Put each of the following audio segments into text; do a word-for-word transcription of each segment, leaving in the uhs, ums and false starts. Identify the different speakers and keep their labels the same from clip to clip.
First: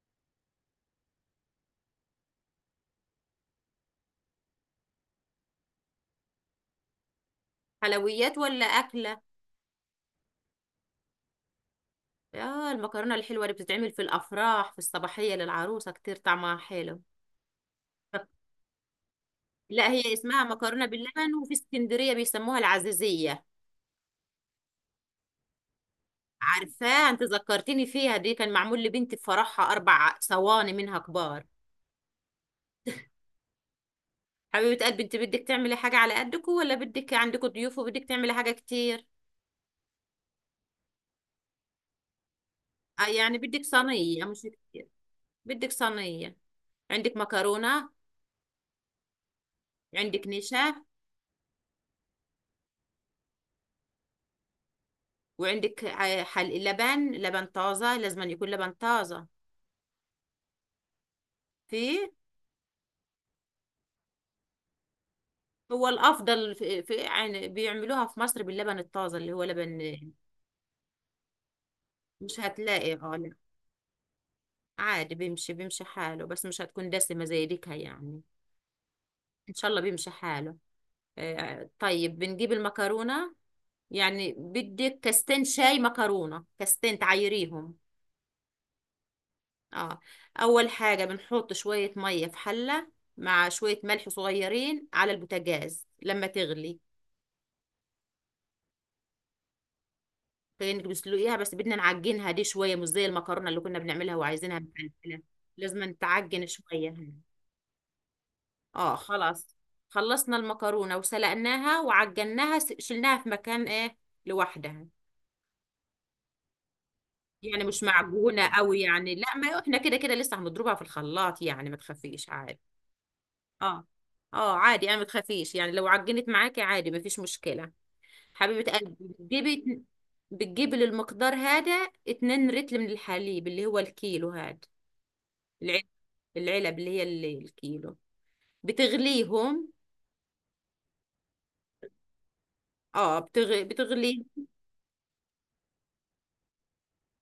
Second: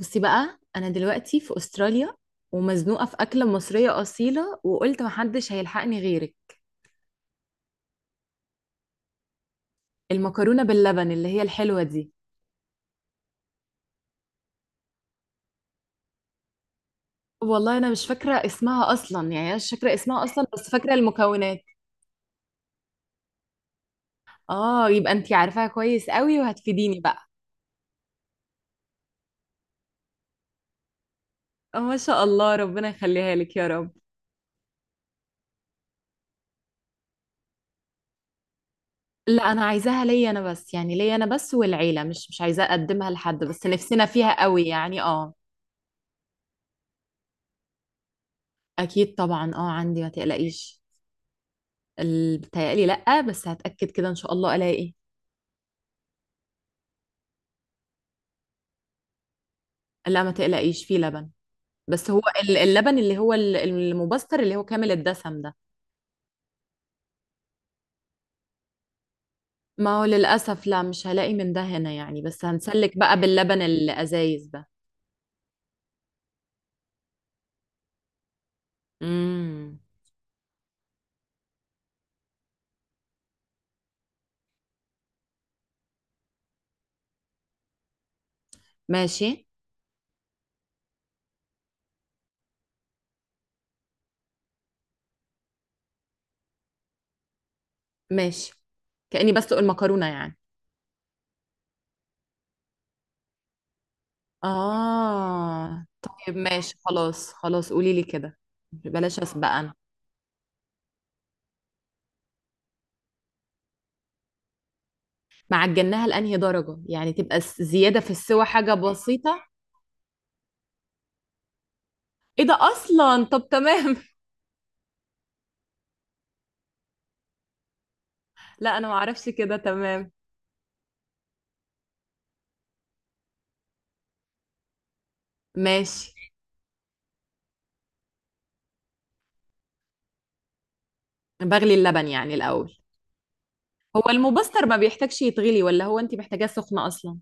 Speaker 1: بصي بقى، انا دلوقتي في استراليا ومزنوقه في اكله مصريه اصيله، وقلت محدش هيلحقني غيرك.
Speaker 2: حلويات ولا أكلة؟
Speaker 1: المكرونه باللبن اللي هي الحلوه دي.
Speaker 2: آه، المكرونة الحلوة اللي بتتعمل في الأفراح في الصباحية للعروسة، كتير طعمها حلو.
Speaker 1: والله انا مش فاكره اسمها اصلا. يعني أنا مش
Speaker 2: لا،
Speaker 1: فاكره
Speaker 2: هي
Speaker 1: اسمها
Speaker 2: اسمها
Speaker 1: اصلا بس
Speaker 2: مكرونة
Speaker 1: فاكره
Speaker 2: باللبن، وفي
Speaker 1: المكونات.
Speaker 2: اسكندرية بيسموها العزيزية.
Speaker 1: اه، يبقى انتي عارفاها كويس قوي وهتفيديني
Speaker 2: عارفاه،
Speaker 1: بقى.
Speaker 2: انت ذكرتني فيها. دي كان معمول لبنتي في فرحها أربع صواني منها كبار.
Speaker 1: آه، ما شاء الله، ربنا يخليها لك يا رب.
Speaker 2: حبيبة قلبي، انت بدك تعملي حاجة على قدكم ولا بدك عندكم ضيوف وبدك تعملي حاجة كتير؟
Speaker 1: لا انا عايزاها ليا انا بس، يعني ليا انا بس والعيله، مش مش عايزاه
Speaker 2: آه،
Speaker 1: اقدمها
Speaker 2: يعني
Speaker 1: لحد،
Speaker 2: بدك
Speaker 1: بس نفسنا
Speaker 2: صينية مش
Speaker 1: فيها قوي
Speaker 2: كتير.
Speaker 1: يعني، اه.
Speaker 2: بدك صينية. عندك مكرونة؟
Speaker 1: اكيد طبعا، اه عندي، ما
Speaker 2: عندك
Speaker 1: تقلقيش.
Speaker 2: نشا؟
Speaker 1: ال- بتهيألي لأ، بس هتأكد كده إن شاء الله ألاقي.
Speaker 2: وعندك ع- حل لبن؟ لبن طازة، لازم أن يكون لبن طازة.
Speaker 1: لا ما تقلقيش، فيه لبن.
Speaker 2: في؟
Speaker 1: بس هو ال- اللبن اللي هو ال- المبستر اللي هو كامل الدسم ده.
Speaker 2: هو الأفضل. في, في يعني بيعملوها في مصر باللبن الطازة اللي هو لبن.
Speaker 1: ما هو للأسف لا، مش هلاقي من ده هنا يعني،
Speaker 2: مش
Speaker 1: بس
Speaker 2: هتلاقي،
Speaker 1: هنسلك
Speaker 2: اه،
Speaker 1: بقى
Speaker 2: لا.
Speaker 1: باللبن الأزايز ده.
Speaker 2: عادي، بيمشي بيمشي حاله، بس مش هتكون دسمة زي ديكها يعني. إن شاء
Speaker 1: امم
Speaker 2: الله بيمشي حاله. آه، طيب بنجيب المكرونة. يعني بدك كاستين شاي مكرونة، كاستين تعيريهم.
Speaker 1: ماشي.
Speaker 2: اه. أول حاجة بنحط شوية مية في حلة مع شوية ملح صغيرين على البوتاجاز لما تغلي.
Speaker 1: ماشي، كأني بسلق المكرونة يعني.
Speaker 2: كأنك بتسلقيها، بس بدنا نعجنها دي شوية، مش زي المكرونة اللي كنا بنعملها وعايزينها مفلفلة. لازم
Speaker 1: آه طيب،
Speaker 2: نتعجن
Speaker 1: ماشي
Speaker 2: شوية هنا.
Speaker 1: خلاص خلاص، قولي لي كده.
Speaker 2: اه
Speaker 1: بلاش أسبق
Speaker 2: خلاص.
Speaker 1: أنا.
Speaker 2: خلصنا المكرونة وسلقناها وعجناها، س- شلناها في مكان ايه، لوحدها.
Speaker 1: معجناها لأنهي درجة يعني؟ تبقى س-
Speaker 2: يعني مش
Speaker 1: زيادة في السوى
Speaker 2: معجونة
Speaker 1: حاجة
Speaker 2: قوي يعني، لا،
Speaker 1: بسيطة.
Speaker 2: ما احنا كده كده لسه هنضربها في الخلاط يعني، ما تخافيش
Speaker 1: ايه ده
Speaker 2: عادي.
Speaker 1: اصلا؟ طب
Speaker 2: اه
Speaker 1: تمام.
Speaker 2: اه، عادي انا، ما تخافيش يعني، لو عجنت معاكي عادي ما فيش مشكلة. حبيبة
Speaker 1: لا انا ما
Speaker 2: قلبي،
Speaker 1: اعرفش،
Speaker 2: بتجيبي
Speaker 1: كده
Speaker 2: اتن-
Speaker 1: تمام.
Speaker 2: بتجيبي للمقدار هذا اتنين رتل من الحليب اللي هو الكيلو هذا،
Speaker 1: ماشي.
Speaker 2: العلب اللي هي اللي الكيلو، بتغليهم.
Speaker 1: بغلي اللبن يعني الاول؟
Speaker 2: اه بتغ...
Speaker 1: هو
Speaker 2: بتغلي.
Speaker 1: المبستر ما بيحتاجش يتغلي، ولا هو انت محتاجاه سخنه اصلا؟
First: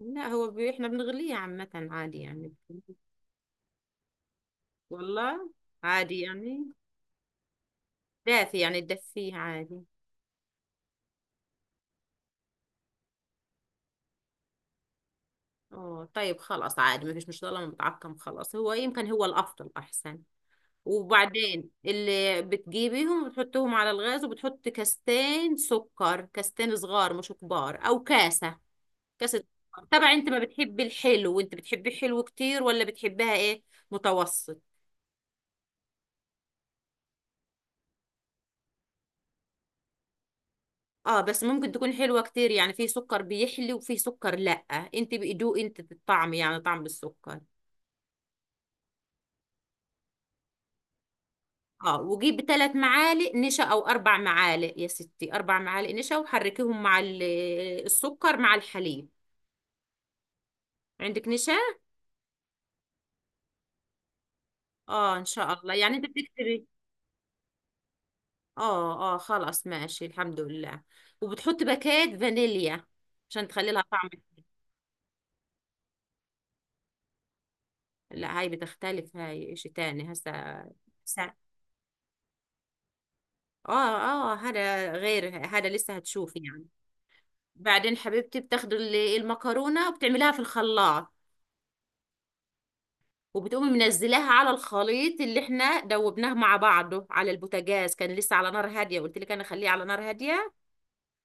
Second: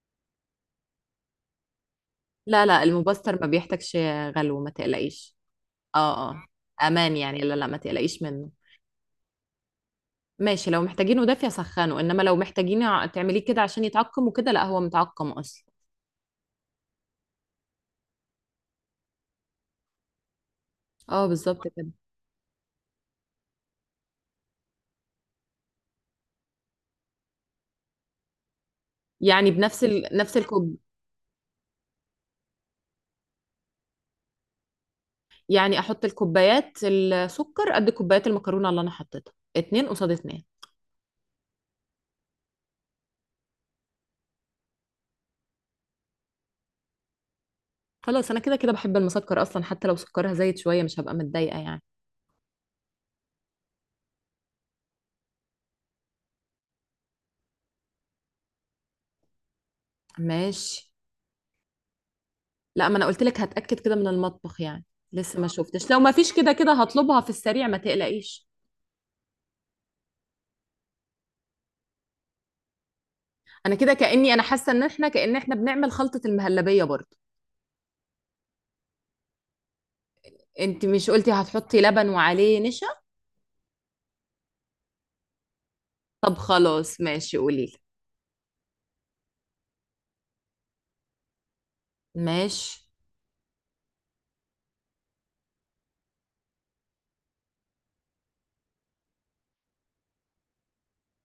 Speaker 2: لا، هو ب... احنا بنغليه عامة عادي يعني.
Speaker 1: لا لا، المبستر ما بيحتاجش. غلو، ما تقلقيش.
Speaker 2: والله عادي
Speaker 1: اه اه.
Speaker 2: يعني.
Speaker 1: امان يعني، لا لا، ما تقلقيش منه.
Speaker 2: دافي يعني، تدفيه عادي.
Speaker 1: ماشي، لو محتاجينه دافي سخنه، انما لو محتاجين ع- تعمليه كده عشان يتعقم وكده، لا هو متعقم اصلا.
Speaker 2: اه طيب خلاص، عادي ما فيش، مش طالما متعقم خلاص، هو يمكن هو الافضل احسن.
Speaker 1: اه بالظبط
Speaker 2: وبعدين
Speaker 1: كده.
Speaker 2: اللي بتجيبيهم بتحطيهم على الغاز، وبتحط كاستين سكر، كاستين صغار مش كبار، او كاسة. كاس
Speaker 1: يعني بنفس
Speaker 2: الدهر.
Speaker 1: ال...
Speaker 2: طبعا انت
Speaker 1: نفس
Speaker 2: ما
Speaker 1: الكوب؟
Speaker 2: بتحبي الحلو، وانت بتحبي الحلو كتير ولا بتحبها ايه، متوسط؟
Speaker 1: يعني احط الكوبايات السكر قد كوبايات المكرونه اللي انا حطيتها، اتنين قصاد اتنين؟
Speaker 2: اه، بس ممكن تكون حلوة كتير يعني، في سكر بيحلي وفي سكر لأ. انت بيدوق انت الطعم يعني، طعم بالسكر.
Speaker 1: خلاص، انا كده كده بحب المسكر اصلا، حتى لو سكرها زايد شويه مش هبقى متضايقه يعني.
Speaker 2: اه، وجيب ثلاث معالق نشا او اربع معالق، يا ستي اربع معالق نشا، وحركيهم مع ال- السكر مع الحليب.
Speaker 1: ماشي.
Speaker 2: عندك نشا؟
Speaker 1: لا، ما انا قلت لك هتاكد كده من المطبخ يعني.
Speaker 2: اه ان
Speaker 1: لسه ما
Speaker 2: شاء الله
Speaker 1: شفتش،
Speaker 2: يعني،
Speaker 1: لو
Speaker 2: انت
Speaker 1: ما فيش كده
Speaker 2: بتكتبي.
Speaker 1: كده هطلبها في السريع، ما تقلقيش.
Speaker 2: اه اه خلاص ماشي الحمد لله. وبتحط باكات فانيليا عشان تخلي
Speaker 1: انا
Speaker 2: لها
Speaker 1: كده
Speaker 2: طعم.
Speaker 1: كاني انا حاسه ان احنا كان احنا بنعمل خلطه المهلبيه برضو.
Speaker 2: لا، هاي بتختلف، هاي اشي تاني هسا.
Speaker 1: انت مش قلتي
Speaker 2: هسا-
Speaker 1: هتحطي لبن وعليه نشا؟
Speaker 2: اه اه، هذا غير هذا، لسه هتشوف
Speaker 1: طب
Speaker 2: يعني.
Speaker 1: خلاص ماشي، قولي لي.
Speaker 2: بعدين حبيبتي بتاخدي ال- المكرونة وبتعمليها في الخلاط،
Speaker 1: ماشي.
Speaker 2: وبتقومي منزلاها على الخليط اللي احنا دوبناه مع بعضه على البوتاجاز، كان لسه على نار هادية، قلت لك انا خليه على نار هادية.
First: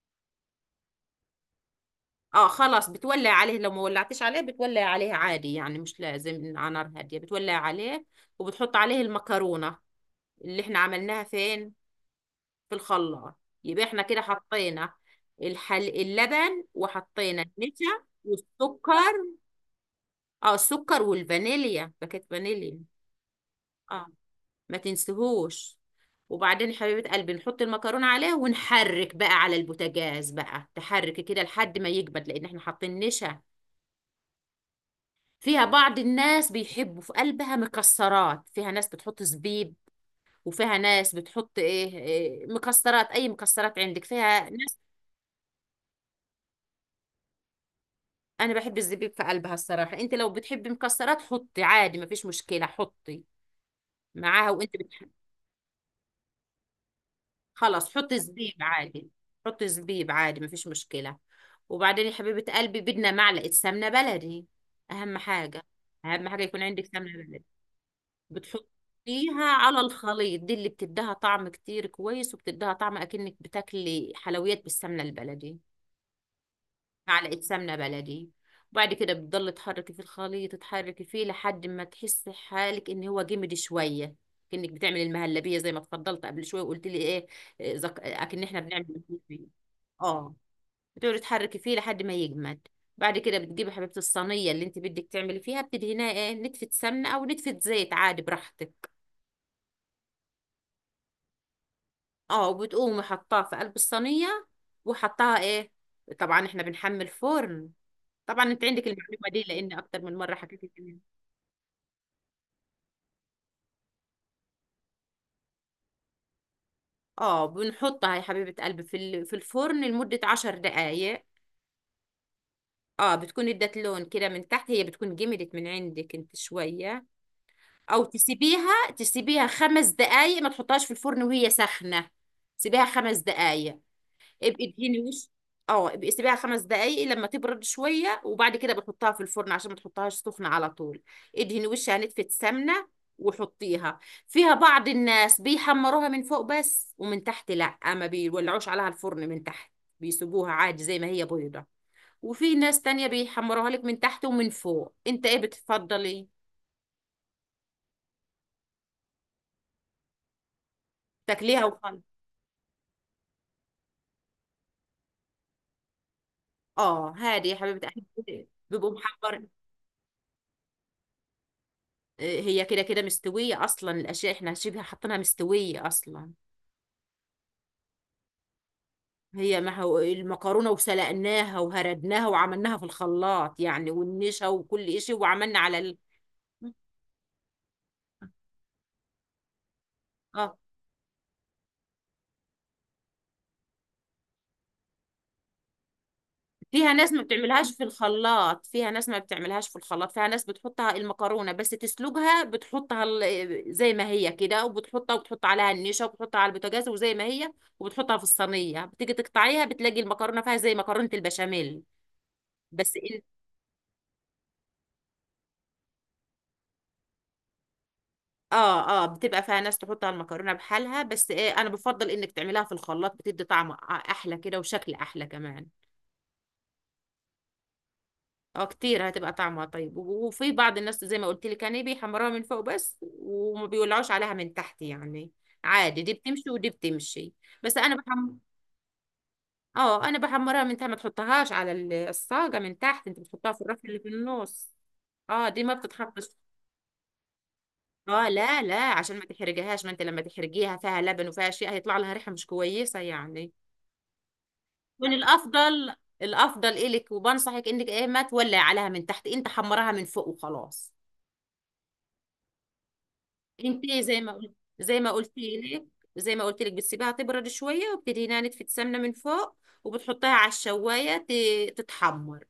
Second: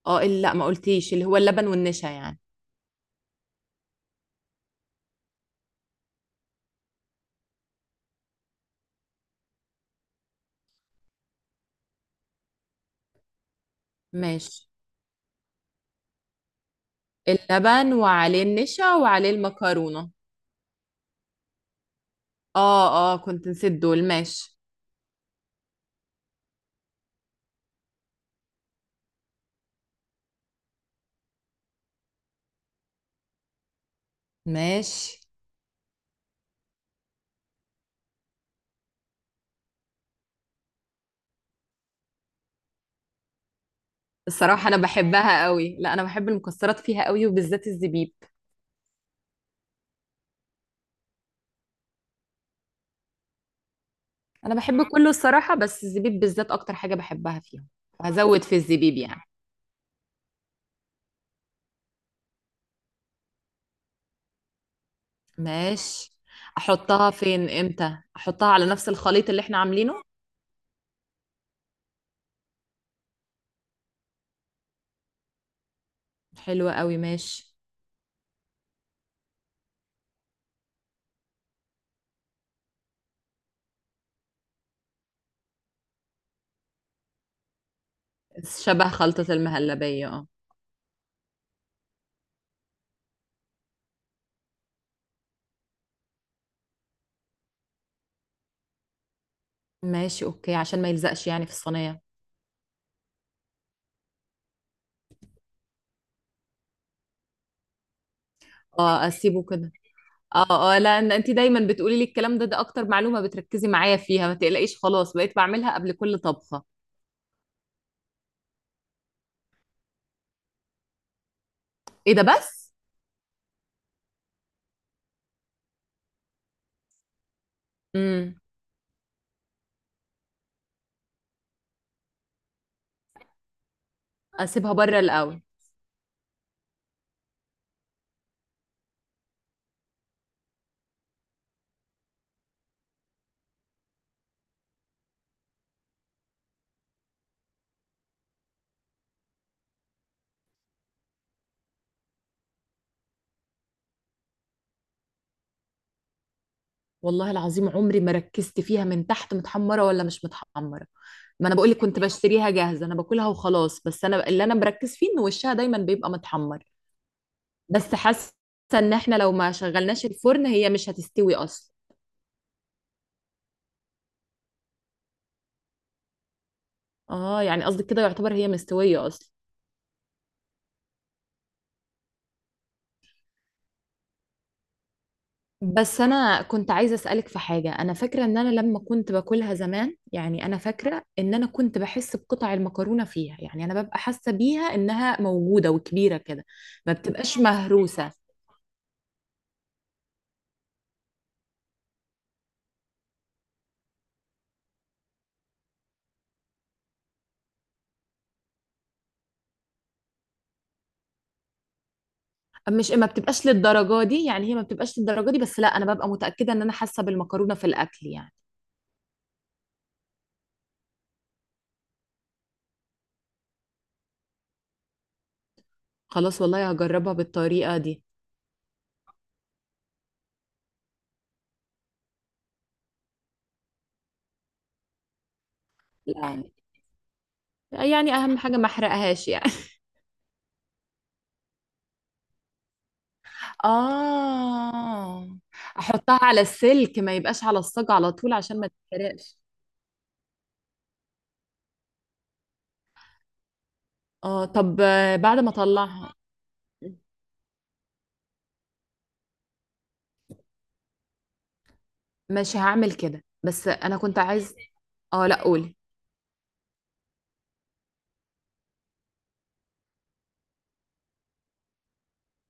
Speaker 1: اه ال- لا، ما قلتيش اللي هو اللبن والنشا يعني.
Speaker 2: اه خلاص، بتولع عليه، لو ما ولعتش عليه بتولع عليه عادي يعني، مش لازم على نار هادية، بتولع عليه وبتحط عليه المكرونة اللي احنا عملناها فين، في الخلاط. يبقى احنا كده
Speaker 1: ماشي.
Speaker 2: حطينا الحل... اللبن، وحطينا
Speaker 1: اللبن
Speaker 2: النشا
Speaker 1: وعليه النشا وعليه
Speaker 2: والسكر.
Speaker 1: المكرونه.
Speaker 2: اه، السكر والفانيليا، باكيت فانيليا.
Speaker 1: اه اه، كنت نسيت
Speaker 2: اه،
Speaker 1: دول. ماشي.
Speaker 2: ما تنسيهوش. وبعدين يا حبيبة قلبي نحط المكرونة عليه، ونحرك بقى على البوتاجاز، بقى تحرك كده لحد ما يجمد لأن احنا حاطين نشا
Speaker 1: ماشي.
Speaker 2: فيها. بعض الناس بيحبوا في قلبها مكسرات، فيها ناس بتحط زبيب، وفيها ناس بتحط ايه, إيه مكسرات، اي مكسرات عندك، فيها
Speaker 1: الصراحة أنا
Speaker 2: ناس.
Speaker 1: بحبها قوي، لا أنا بحب المكسرات فيها قوي، وبالذات الزبيب.
Speaker 2: انا بحب الزبيب في قلبها الصراحه. انت لو بتحبي مكسرات حطي عادي مفيش مشكله، حطي معاها
Speaker 1: أنا
Speaker 2: وانت
Speaker 1: بحب كله
Speaker 2: بتحبي.
Speaker 1: الصراحة، بس الزبيب بالذات أكتر حاجة بحبها فيهم.
Speaker 2: خلاص حطي
Speaker 1: هزود
Speaker 2: زبيب
Speaker 1: في الزبيب
Speaker 2: عادي.
Speaker 1: يعني؟
Speaker 2: حطي زبيب عادي مفيش مشكله. وبعدين يا حبيبه قلبي بدنا معلقه سمنه بلدي. اهم حاجه،
Speaker 1: ماشي.
Speaker 2: اهم حاجه يكون عندك
Speaker 1: أحطها
Speaker 2: سمنه بلدي.
Speaker 1: فين؟ إمتى أحطها؟ على نفس الخليط اللي
Speaker 2: بتحطيها
Speaker 1: إحنا
Speaker 2: على
Speaker 1: عاملينه؟
Speaker 2: الخليط، دي اللي بتديها طعم كتير كويس، وبتديها طعم اكنك بتاكلي حلويات بالسمنه البلدي.
Speaker 1: حلوة قوي.
Speaker 2: معلقة
Speaker 1: ماشي.
Speaker 2: سمنة بلدي. وبعد كده بتضل تحركي في الخليط، تحركي فيه لحد ما تحسي حالك ان هو جمد شوية، كأنك بتعمل المهلبية. زي ما اتفضلت قبل شوية وقلت لي ايه، إيه، زك... آه، اكن احنا بنعمل
Speaker 1: شبه خلطة
Speaker 2: المهلبية.
Speaker 1: المهلبية، اه.
Speaker 2: اه، بتقعدي تحركي فيه لحد ما يجمد. بعد كده بتجيبي حبيبة الصينية اللي انت بدك تعملي فيها، بتدهنيها ايه، نتفة سمنة او نتفة زيت، عادي براحتك.
Speaker 1: ماشي أوكي، عشان ما يلزقش يعني في الصينية.
Speaker 2: اه، وبتقومي حطاها في قلب الصينية، وحطاها ايه، طبعا احنا بنحمل فرن. طبعا انت عندك
Speaker 1: اه،
Speaker 2: المعلومه دي
Speaker 1: أسيبه كده.
Speaker 2: لان اكتر من مره حكيت لك
Speaker 1: اه اه، لا
Speaker 2: عنها.
Speaker 1: إن انت دايما بتقولي لي الكلام ده، ده اكتر معلومه بتركزي معايا فيها، ما تقلقيش خلاص، بقيت بعملها قبل كل طبخه.
Speaker 2: اه، بنحطها يا حبيبه قلبي في ال- في الفرن لمده عشر دقائق.
Speaker 1: ايه ده بس؟
Speaker 2: اه، بتكون ادت لون كده من تحت، هي بتكون جمدت من عندك انت شويه. او
Speaker 1: امم
Speaker 2: تسيبيها، تسيبيها خمس دقائق، ما تحطهاش في الفرن وهي سخنه. سيبيها خمس دقائق. ابقي
Speaker 1: اسيبها
Speaker 2: ادهني
Speaker 1: بره
Speaker 2: وش.
Speaker 1: الاول.
Speaker 2: اه ابقي سيبيها خمس دقايق لما تبرد شويه، وبعد كده بتحطها في الفرن عشان ما تحطهاش سخنه على طول. ادهني وشها نتفة سمنه وحطيها فيها. بعض الناس بيحمروها من فوق بس، ومن تحت لا، ما بيولعوش عليها الفرن من تحت، بيسيبوها عادي زي ما هي بيضة. وفي ناس تانية بيحمروها لك من تحت ومن فوق. انت ايه بتفضلي،
Speaker 1: والله العظيم عمري ما ركزت فيها من تحت متحمره ولا مش متحمره. ما انا
Speaker 2: تاكليها
Speaker 1: بقول لك
Speaker 2: وخلاص؟
Speaker 1: كنت بشتريها جاهزه، انا باكلها وخلاص، بس انا اللي انا مركز فيه ان وشها دايما بيبقى متحمر.
Speaker 2: اه، هادي يا حبيبتي
Speaker 1: بس
Speaker 2: احب،
Speaker 1: حاسه
Speaker 2: بيبقوا
Speaker 1: ان احنا لو
Speaker 2: محمر.
Speaker 1: ما شغلناش الفرن هي مش هتستوي اصلا.
Speaker 2: آه، هي كده كده مستوية أصلا، الأشياء إحنا شبه حاطينها مستوية أصلا.
Speaker 1: اه، يعني قصدك كده يعتبر هي مستويه اصلا.
Speaker 2: هي ما هو المكرونة وسلقناها وهردناها وعملناها في الخلاط يعني، والنشا وكل شيء، وعملنا على ال...
Speaker 1: بس انا كنت عايزه اسالك في حاجه، انا فاكره ان انا لما كنت باكلها زمان يعني،
Speaker 2: اه.
Speaker 1: انا فاكره ان انا كنت بحس بقطع المكرونه فيها يعني، انا ببقى حاسه بيها انها موجوده وكبيره كده.
Speaker 2: فيها
Speaker 1: ما
Speaker 2: ناس ما
Speaker 1: بتبقاش
Speaker 2: بتعملهاش في
Speaker 1: مهروسه؟
Speaker 2: الخلاط، فيها ناس ما بتعملهاش في الخلاط فيها ناس بتحطها المكرونة بس تسلقها، بتحطها ال- زي ما هي كده، وبتحطها وبتحط عليها النشا وبتحطها على البوتاجاز وزي ما هي، وبتحطها في الصينية، بتيجي تقطعيها بتلاقي المكرونة فيها زي مكرونة البشاميل.
Speaker 1: مش
Speaker 2: بس،
Speaker 1: ما بتبقاش للدرجه دي يعني، هي ما بتبقاش للدرجه دي، بس لا انا ببقى متاكده ان انا حاسه بالمكرونه في الاكل يعني.
Speaker 2: اه اه، بتبقى فيها ناس تحط على المكرونه بحالها، بس إيه، انا بفضل انك تعمليها في الخلاط، بتدي طعم احلى كده وشكل احلى كمان.
Speaker 1: خلاص والله هجربها بالطريقه دي.
Speaker 2: اه كتير، هتبقى طعمها طيب، و- وفي بعض الناس زي ما قلت لك يعني بيحمروها من فوق بس، وما بيولعوش عليها من تحت يعني، عادي، دي
Speaker 1: لا
Speaker 2: بتمشي ودي بتمشي. بس انا
Speaker 1: يعني
Speaker 2: بحم
Speaker 1: اهم حاجه ما احرقهاش يعني.
Speaker 2: اه، انا بحمرها من تحت، ما تحطهاش على ال- الصاجه من تحت، انت بتحطها في الرف اللي في النص.
Speaker 1: اه.
Speaker 2: اه، دي ما
Speaker 1: احطها
Speaker 2: بتتحطش.
Speaker 1: على السلك، ما يبقاش على الصاج على
Speaker 2: اه
Speaker 1: طول عشان
Speaker 2: لا
Speaker 1: ما
Speaker 2: لا، عشان ما
Speaker 1: تتحرقش.
Speaker 2: تحرجهاش، ما انت لما تحرجيها فيها لبن وفيها شيء هيطلع لها ريحه مش كويسه يعني.
Speaker 1: اه طب
Speaker 2: كان
Speaker 1: آه، بعد ما
Speaker 2: الافضل،
Speaker 1: اطلعها.
Speaker 2: الافضل الك، وبنصحك انك ايه، ما تولعي عليها من تحت، انت حمرها من فوق وخلاص.
Speaker 1: ماشي هعمل كده، بس
Speaker 2: انت
Speaker 1: انا كنت
Speaker 2: زي ما قلت،
Speaker 1: عايز.
Speaker 2: زي ما
Speaker 1: اه
Speaker 2: قلت
Speaker 1: لا، قولي.
Speaker 2: لك زي ما قلت لك بتسيبها تبرد شويه، وبتدهنها نتفه سمنه من فوق، وبتحطها على الشوايه ت- تتحمر.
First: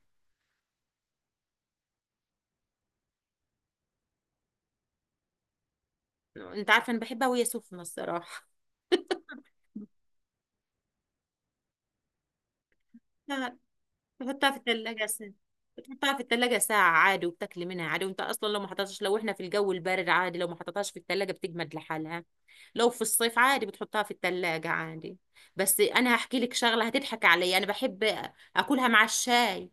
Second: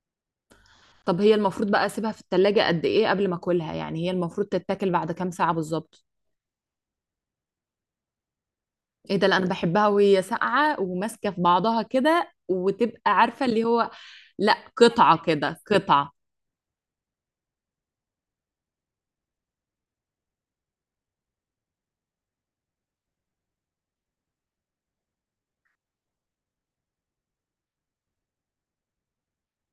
Speaker 1: طب هي المفروض بقى اسيبها في التلاجة قد ايه قبل ما اكلها يعني؟ هي المفروض تتاكل بعد كام ساعة بالظبط؟
Speaker 2: انت عارفه انا بحبها وهي سخنه الصراحه.
Speaker 1: ايه ده؟ لا انا بحبها وهي ساقعة وماسكة في بعضها كده، وتبقى عارفة
Speaker 2: لا،
Speaker 1: اللي هو.
Speaker 2: تحطها
Speaker 1: لا،
Speaker 2: في الثلاجة
Speaker 1: قطعة
Speaker 2: ساعة.
Speaker 1: كده قطعة.
Speaker 2: بتحطها في الثلاجة ساعة عادي، وبتاكلي منها عادي. وانت اصلا لو ما حطيتهاش، لو احنا في الجو البارد عادي، لو ما حطيتهاش في الثلاجة بتجمد لحالها. لو في الصيف عادي بتحطها في الثلاجة عادي. بس انا هحكي لك شغلة هتضحك عليا، انا بحب اكلها مع الشاي.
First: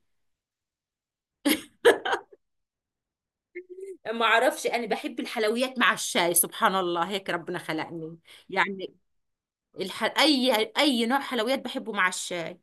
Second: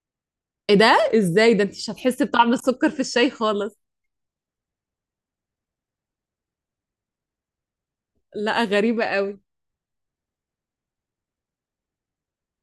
Speaker 1: ايه ده، ازاي ده؟ انت مش هتحسي بطعم السكر في الشاي خالص.
Speaker 2: ما اعرفش، انا بحب الحلويات مع الشاي، سبحان الله هيك ربنا خلقني
Speaker 1: لا
Speaker 2: يعني.
Speaker 1: غريبة قوي.
Speaker 2: الح... اي اي نوع حلويات بحبه مع الشاي.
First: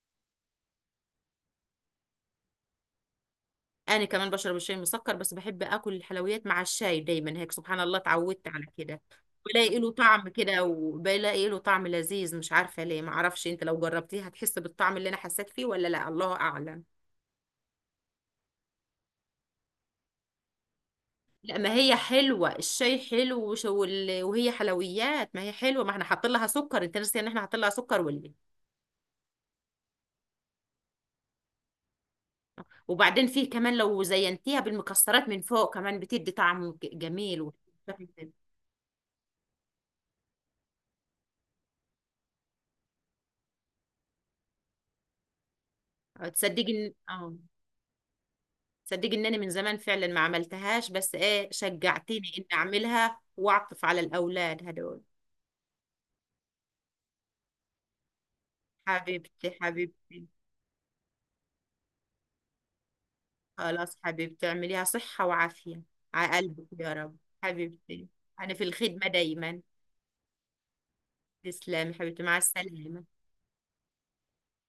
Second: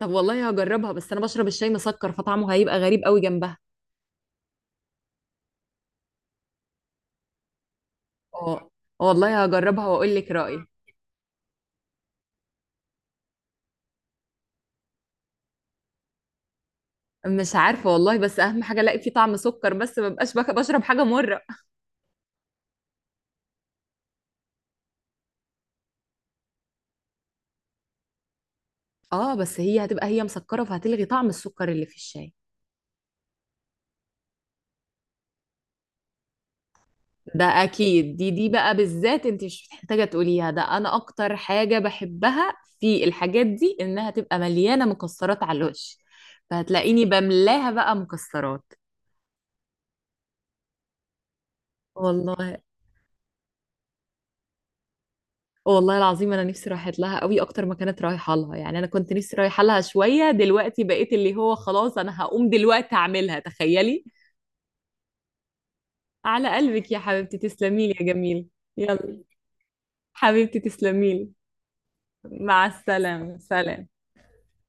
Speaker 1: طب والله هجربها، بس انا بشرب الشاي مسكر فطعمه هيبقى غريب قوي جنبها.
Speaker 2: انا كمان بشرب الشاي مسكر، بس بحب اكل الحلويات مع الشاي دايما، هيك سبحان الله اتعودت على
Speaker 1: اه.
Speaker 2: كده.
Speaker 1: والله
Speaker 2: بلاقي
Speaker 1: هجربها
Speaker 2: له
Speaker 1: واقول
Speaker 2: طعم
Speaker 1: لك
Speaker 2: كده،
Speaker 1: رأيي.
Speaker 2: وبلاقي له طعم لذيذ، مش عارفه ليه، ما اعرفش، انت لو جربتيه هتحس بالطعم اللي انا حسيت فيه ولا لا، الله اعلم.
Speaker 1: مش عارفة والله، بس أهم حاجة ألاقي فيه طعم سكر، بس ما بقاش بك- بشرب حاجة مرة.
Speaker 2: لا، ما هي حلوه، الشاي حلو وش- وال- وهي حلويات، ما هي حلوه، ما احنا حاطين لها سكر، انت ناسي ان احنا حاطين لها سكر ولا إيه؟
Speaker 1: اه بس هي هتبقى هي مسكرة فهتلغي طعم السكر اللي في الشاي.
Speaker 2: وبعدين فيه كمان لو زينتيها بالمكسرات من فوق كمان بتدي طعم ج-
Speaker 1: ده
Speaker 2: جميل.
Speaker 1: أكيد، دي دي بقى بالذات أنت مش محتاجة تقوليها، ده أنا أكتر حاجة بحبها في الحاجات دي، إنها تبقى مليانة مكسرات على الوش.
Speaker 2: وتتصدقي ان
Speaker 1: فهتلاقيني
Speaker 2: اه،
Speaker 1: بملاها بقى مكسرات.
Speaker 2: صدقي ان انا من زمان فعلا ما عملتهاش، بس ايه، شجعتيني ان
Speaker 1: والله،
Speaker 2: اعملها واعطف على الاولاد هدول.
Speaker 1: والله العظيم انا نفسي رايحه لها قوي اكتر ما كانت رايحه لها يعني، انا كنت نفسي
Speaker 2: حبيبتي
Speaker 1: رايحه لها
Speaker 2: حبيبتي،
Speaker 1: شويه، دلوقتي بقيت اللي هو خلاص انا هقوم دلوقتي اعملها،
Speaker 2: خلاص
Speaker 1: تخيلي.
Speaker 2: حبيبتي اعمليها صحة وعافية على
Speaker 1: على
Speaker 2: قلبك يا
Speaker 1: قلبك يا
Speaker 2: رب.
Speaker 1: حبيبتي، تسلمي لي
Speaker 2: حبيبتي،
Speaker 1: يا جميل.
Speaker 2: انا في الخدمة
Speaker 1: يلا،
Speaker 2: دايما.
Speaker 1: حبيبتي تسلمي لي.
Speaker 2: تسلمي حبيبتي، مع
Speaker 1: مع
Speaker 2: السلامة.
Speaker 1: السلامة، سلام.